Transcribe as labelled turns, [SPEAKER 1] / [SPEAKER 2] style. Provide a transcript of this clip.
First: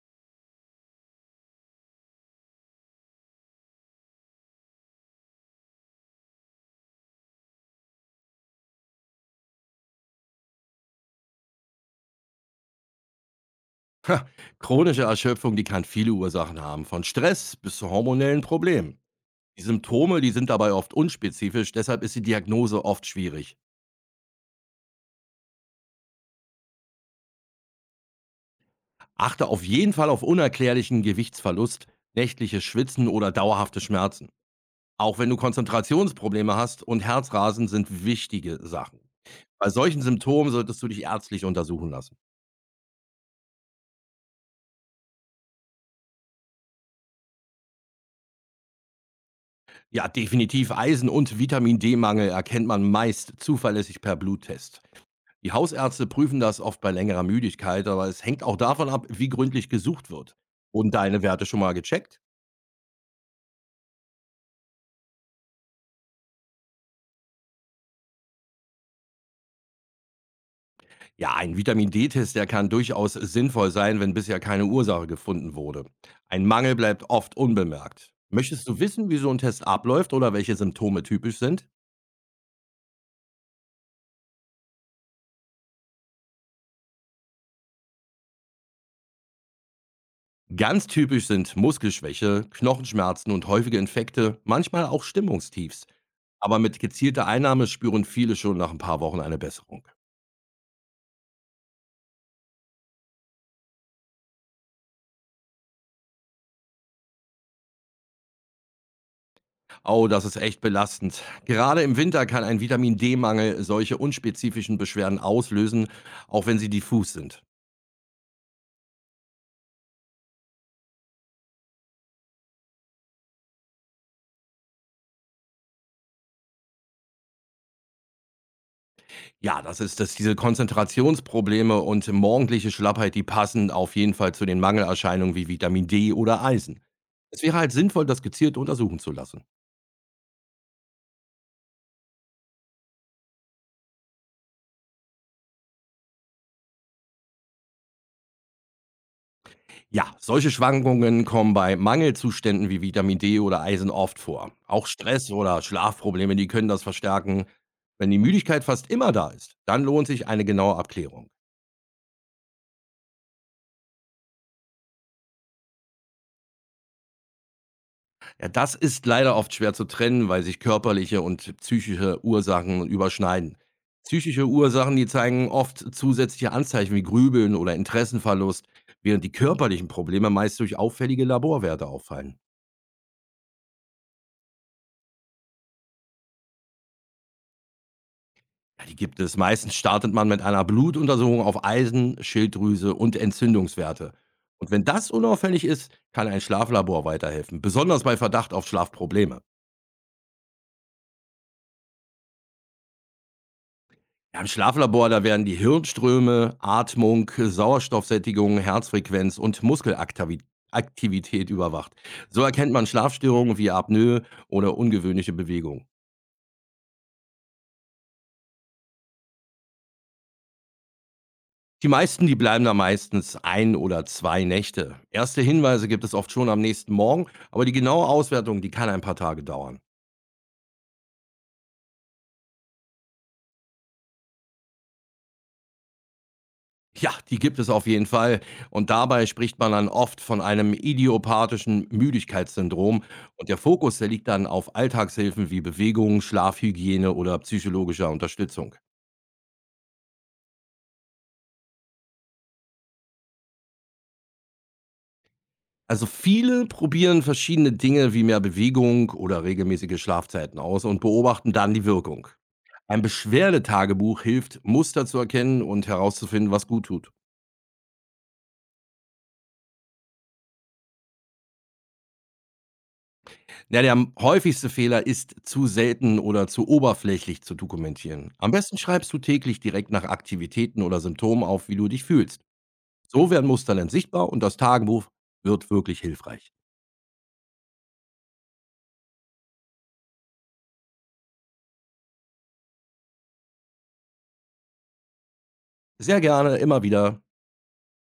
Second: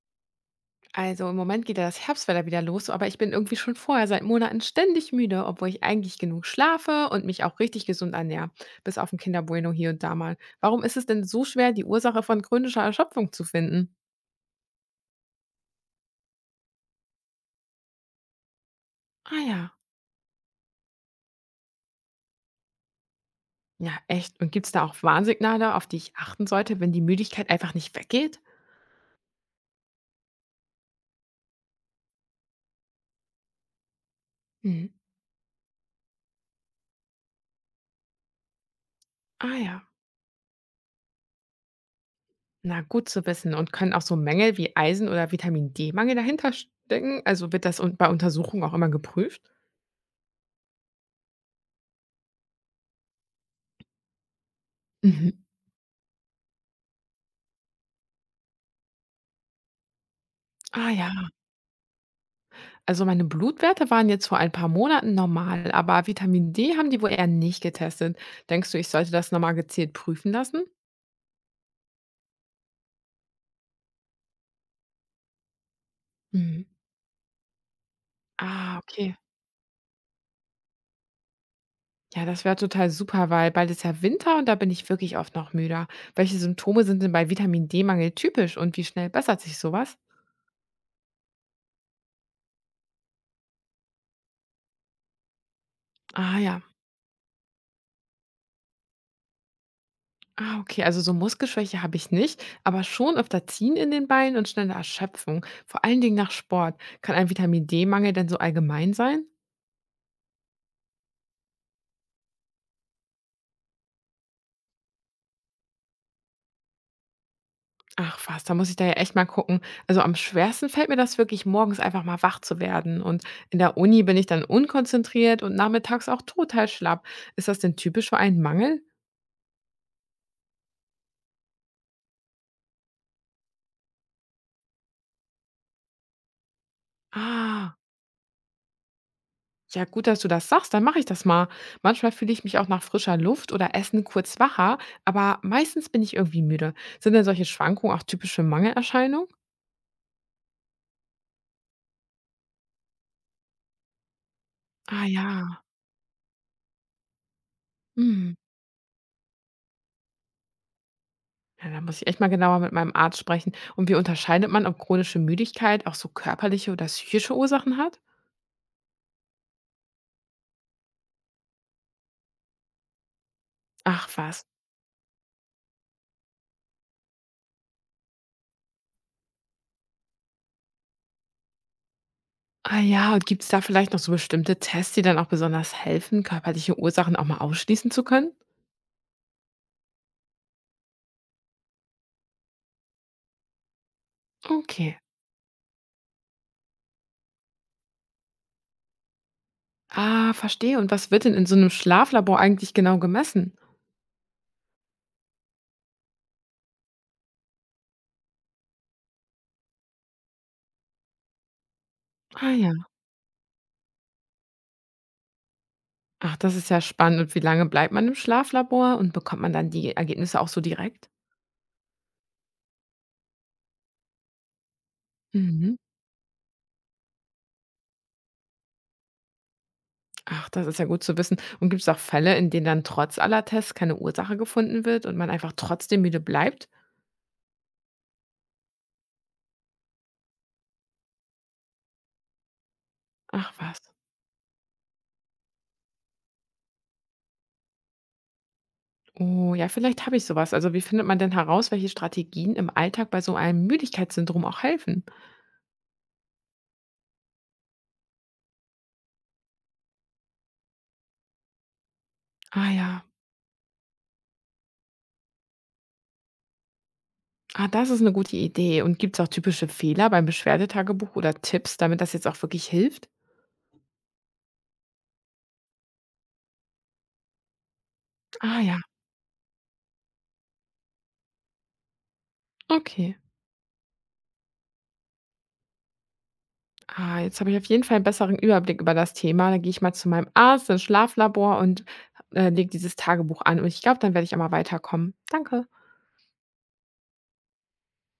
[SPEAKER 1] Also im Moment geht ja das Herbstwetter wieder los, aber ich bin irgendwie schon vorher seit Monaten ständig müde, obwohl ich eigentlich genug schlafe und mich auch richtig gesund ernähre, bis auf ein Kinderbueno hier und da mal. Warum ist es denn so schwer, die Ursache von chronischer Erschöpfung zu finden?
[SPEAKER 2] Ha, chronische Erschöpfung, die kann viele Ursachen haben, von Stress bis zu hormonellen Problemen.
[SPEAKER 1] Ah
[SPEAKER 2] Die
[SPEAKER 1] ja.
[SPEAKER 2] Symptome, die sind dabei oft unspezifisch, deshalb ist die Diagnose oft schwierig.
[SPEAKER 1] Ja, echt. Und gibt es da auch Warnsignale, auf die ich achten sollte, wenn die Müdigkeit einfach nicht weggeht?
[SPEAKER 2] Achte auf jeden Fall auf unerklärlichen Gewichtsverlust, nächtliches Schwitzen oder dauerhafte Schmerzen.
[SPEAKER 1] Hm.
[SPEAKER 2] Auch wenn du Konzentrationsprobleme hast und Herzrasen sind wichtige Sachen.
[SPEAKER 1] Ah
[SPEAKER 2] Bei
[SPEAKER 1] ja.
[SPEAKER 2] solchen Symptomen solltest du dich ärztlich untersuchen lassen.
[SPEAKER 1] Na, gut zu wissen. Und können auch so Mängel wie Eisen- oder Vitamin D-Mangel dahinter stecken? Also wird bei Untersuchungen auch immer geprüft?
[SPEAKER 2] Ja, definitiv Eisen- und Vitamin-D-Mangel erkennt man meist zuverlässig per Bluttest.
[SPEAKER 1] Mhm.
[SPEAKER 2] Die Hausärzte prüfen das oft bei längerer Müdigkeit, aber es hängt auch davon ab, wie gründlich gesucht wird.
[SPEAKER 1] Ah
[SPEAKER 2] Wurden deine
[SPEAKER 1] ja.
[SPEAKER 2] Werte schon mal gecheckt?
[SPEAKER 1] Also meine Blutwerte waren jetzt vor ein paar Monaten normal, aber Vitamin D haben die wohl eher nicht getestet. Denkst du, ich sollte das nochmal gezielt prüfen lassen?
[SPEAKER 2] Ja, ein Vitamin-D-Test, der kann durchaus sinnvoll sein, wenn bisher keine Ursache gefunden wurde. Ein
[SPEAKER 1] Mhm.
[SPEAKER 2] Mangel bleibt oft unbemerkt. Möchtest
[SPEAKER 1] Ah,
[SPEAKER 2] du wissen,
[SPEAKER 1] okay.
[SPEAKER 2] wie so ein Test abläuft oder welche Symptome typisch sind?
[SPEAKER 1] Ja, das wäre total super, weil bald ist ja Winter und da bin ich wirklich oft noch müder. Welche Symptome sind denn bei Vitamin D-Mangel typisch und wie schnell bessert sich sowas?
[SPEAKER 2] Ganz typisch sind Muskelschwäche, Knochenschmerzen und häufige Infekte, manchmal auch Stimmungstiefs.
[SPEAKER 1] Ah
[SPEAKER 2] Aber
[SPEAKER 1] ja.
[SPEAKER 2] mit gezielter Einnahme spüren viele schon nach ein paar Wochen eine Besserung.
[SPEAKER 1] Ah, okay, also so Muskelschwäche habe ich nicht, aber schon öfter Ziehen in den Beinen und schnelle Erschöpfung, vor allen Dingen nach Sport. Kann ein Vitamin D-Mangel denn so allgemein sein?
[SPEAKER 2] Oh, das ist echt belastend. Gerade im Winter kann ein Vitamin-D-Mangel solche unspezifischen Beschwerden auslösen, auch wenn sie diffus sind.
[SPEAKER 1] Ach was, da muss ich da ja echt mal gucken. Also am schwersten fällt mir das wirklich, morgens einfach mal wach zu werden. Und in der Uni bin ich dann unkonzentriert und nachmittags auch total schlapp. Ist das denn typisch für einen Mangel?
[SPEAKER 2] Ja, das ist das, diese Konzentrationsprobleme und morgendliche Schlappheit, die passen auf jeden Fall zu den Mangelerscheinungen wie Vitamin D oder Eisen. Es wäre halt
[SPEAKER 1] Ah,
[SPEAKER 2] sinnvoll, das gezielt untersuchen zu lassen.
[SPEAKER 1] ja gut, dass du das sagst, dann mache ich das mal. Manchmal fühle ich mich auch nach frischer Luft oder Essen kurz wacher, aber meistens bin ich irgendwie müde. Sind denn solche Schwankungen auch typische Mangelerscheinungen?
[SPEAKER 2] Ja, solche Schwankungen kommen bei Mangelzuständen wie Vitamin D oder Eisen oft vor. Auch
[SPEAKER 1] Ah ja.
[SPEAKER 2] Stress oder Schlafprobleme, die können das verstärken. Wenn die
[SPEAKER 1] Hm.
[SPEAKER 2] Müdigkeit fast immer da ist, dann lohnt sich eine genaue Abklärung.
[SPEAKER 1] Ja, da muss ich echt mal genauer mit meinem Arzt sprechen. Und wie unterscheidet man, ob chronische Müdigkeit auch so körperliche oder psychische Ursachen hat?
[SPEAKER 2] Ja, das ist leider oft schwer zu trennen, weil sich körperliche und psychische Ursachen überschneiden.
[SPEAKER 1] Ach was.
[SPEAKER 2] Psychische Ursachen, die zeigen oft zusätzliche Anzeichen wie Grübeln oder Interessenverlust, während die körperlichen Probleme meist durch auffällige Laborwerte auffallen.
[SPEAKER 1] Ah ja, und gibt es da vielleicht noch so bestimmte Tests, die dann auch besonders helfen, körperliche Ursachen auch mal ausschließen zu können?
[SPEAKER 2] Ja, die gibt es. Meistens startet man mit einer Blutuntersuchung auf Eisen, Schilddrüse und Entzündungswerte. Und wenn
[SPEAKER 1] Okay.
[SPEAKER 2] das unauffällig ist, kann ein Schlaflabor weiterhelfen, besonders bei Verdacht auf Schlafprobleme.
[SPEAKER 1] Ah, verstehe. Und was wird denn in so einem Schlaflabor eigentlich genau gemessen?
[SPEAKER 2] Ja, im Schlaflabor, da werden die Hirnströme, Atmung, Sauerstoffsättigung, Herzfrequenz und Muskelaktivität überwacht. So
[SPEAKER 1] Ah ja.
[SPEAKER 2] erkennt man Schlafstörungen wie Apnoe oder ungewöhnliche Bewegung.
[SPEAKER 1] Ach, das ist ja spannend. Und wie lange bleibt man im Schlaflabor und bekommt man dann die Ergebnisse auch so direkt?
[SPEAKER 2] Die meisten, die bleiben da meistens ein oder zwei Nächte. Erste
[SPEAKER 1] Mhm.
[SPEAKER 2] Hinweise gibt es oft schon am nächsten Morgen, aber die genaue Auswertung, die kann ein paar Tage dauern.
[SPEAKER 1] Ach, das ist ja gut zu wissen. Und gibt es auch Fälle, in denen dann trotz aller Tests keine Ursache gefunden wird und man einfach trotzdem müde bleibt?
[SPEAKER 2] Ja, die gibt es auf jeden Fall. Und dabei spricht man dann oft von einem idiopathischen Müdigkeitssyndrom. Und
[SPEAKER 1] Ach
[SPEAKER 2] der
[SPEAKER 1] was.
[SPEAKER 2] Fokus, der liegt dann auf Alltagshilfen wie Bewegung, Schlafhygiene oder psychologischer Unterstützung.
[SPEAKER 1] Oh, ja, vielleicht habe ich so was. Also, wie findet man denn heraus, welche Strategien im Alltag bei so einem Müdigkeitssyndrom auch helfen?
[SPEAKER 2] Also viele probieren verschiedene Dinge wie mehr Bewegung oder regelmäßige Schlafzeiten aus und beobachten dann die Wirkung.
[SPEAKER 1] Ah
[SPEAKER 2] Ein
[SPEAKER 1] ja,
[SPEAKER 2] Beschwerdetagebuch hilft, Muster zu erkennen und herauszufinden, was gut tut.
[SPEAKER 1] ah, das ist eine gute Idee. Und gibt es auch typische Fehler beim Beschwerdetagebuch oder Tipps, damit das jetzt auch wirklich hilft?
[SPEAKER 2] Ja, der m häufigste Fehler ist, zu selten oder zu oberflächlich zu dokumentieren. Am
[SPEAKER 1] Ah ja,
[SPEAKER 2] besten schreibst du täglich direkt nach Aktivitäten oder Symptomen auf, wie du dich fühlst.
[SPEAKER 1] okay.
[SPEAKER 2] So werden Muster dann sichtbar und das Tagebuch wird wirklich hilfreich.
[SPEAKER 1] Ah, jetzt habe ich auf jeden Fall einen besseren Überblick über das Thema. Dann gehe ich mal zu meinem Arzt ins Schlaflabor und, lege dieses Tagebuch an. Und ich glaube, dann werde ich auch mal weiterkommen. Danke.
[SPEAKER 2] Sehr gerne, immer wieder.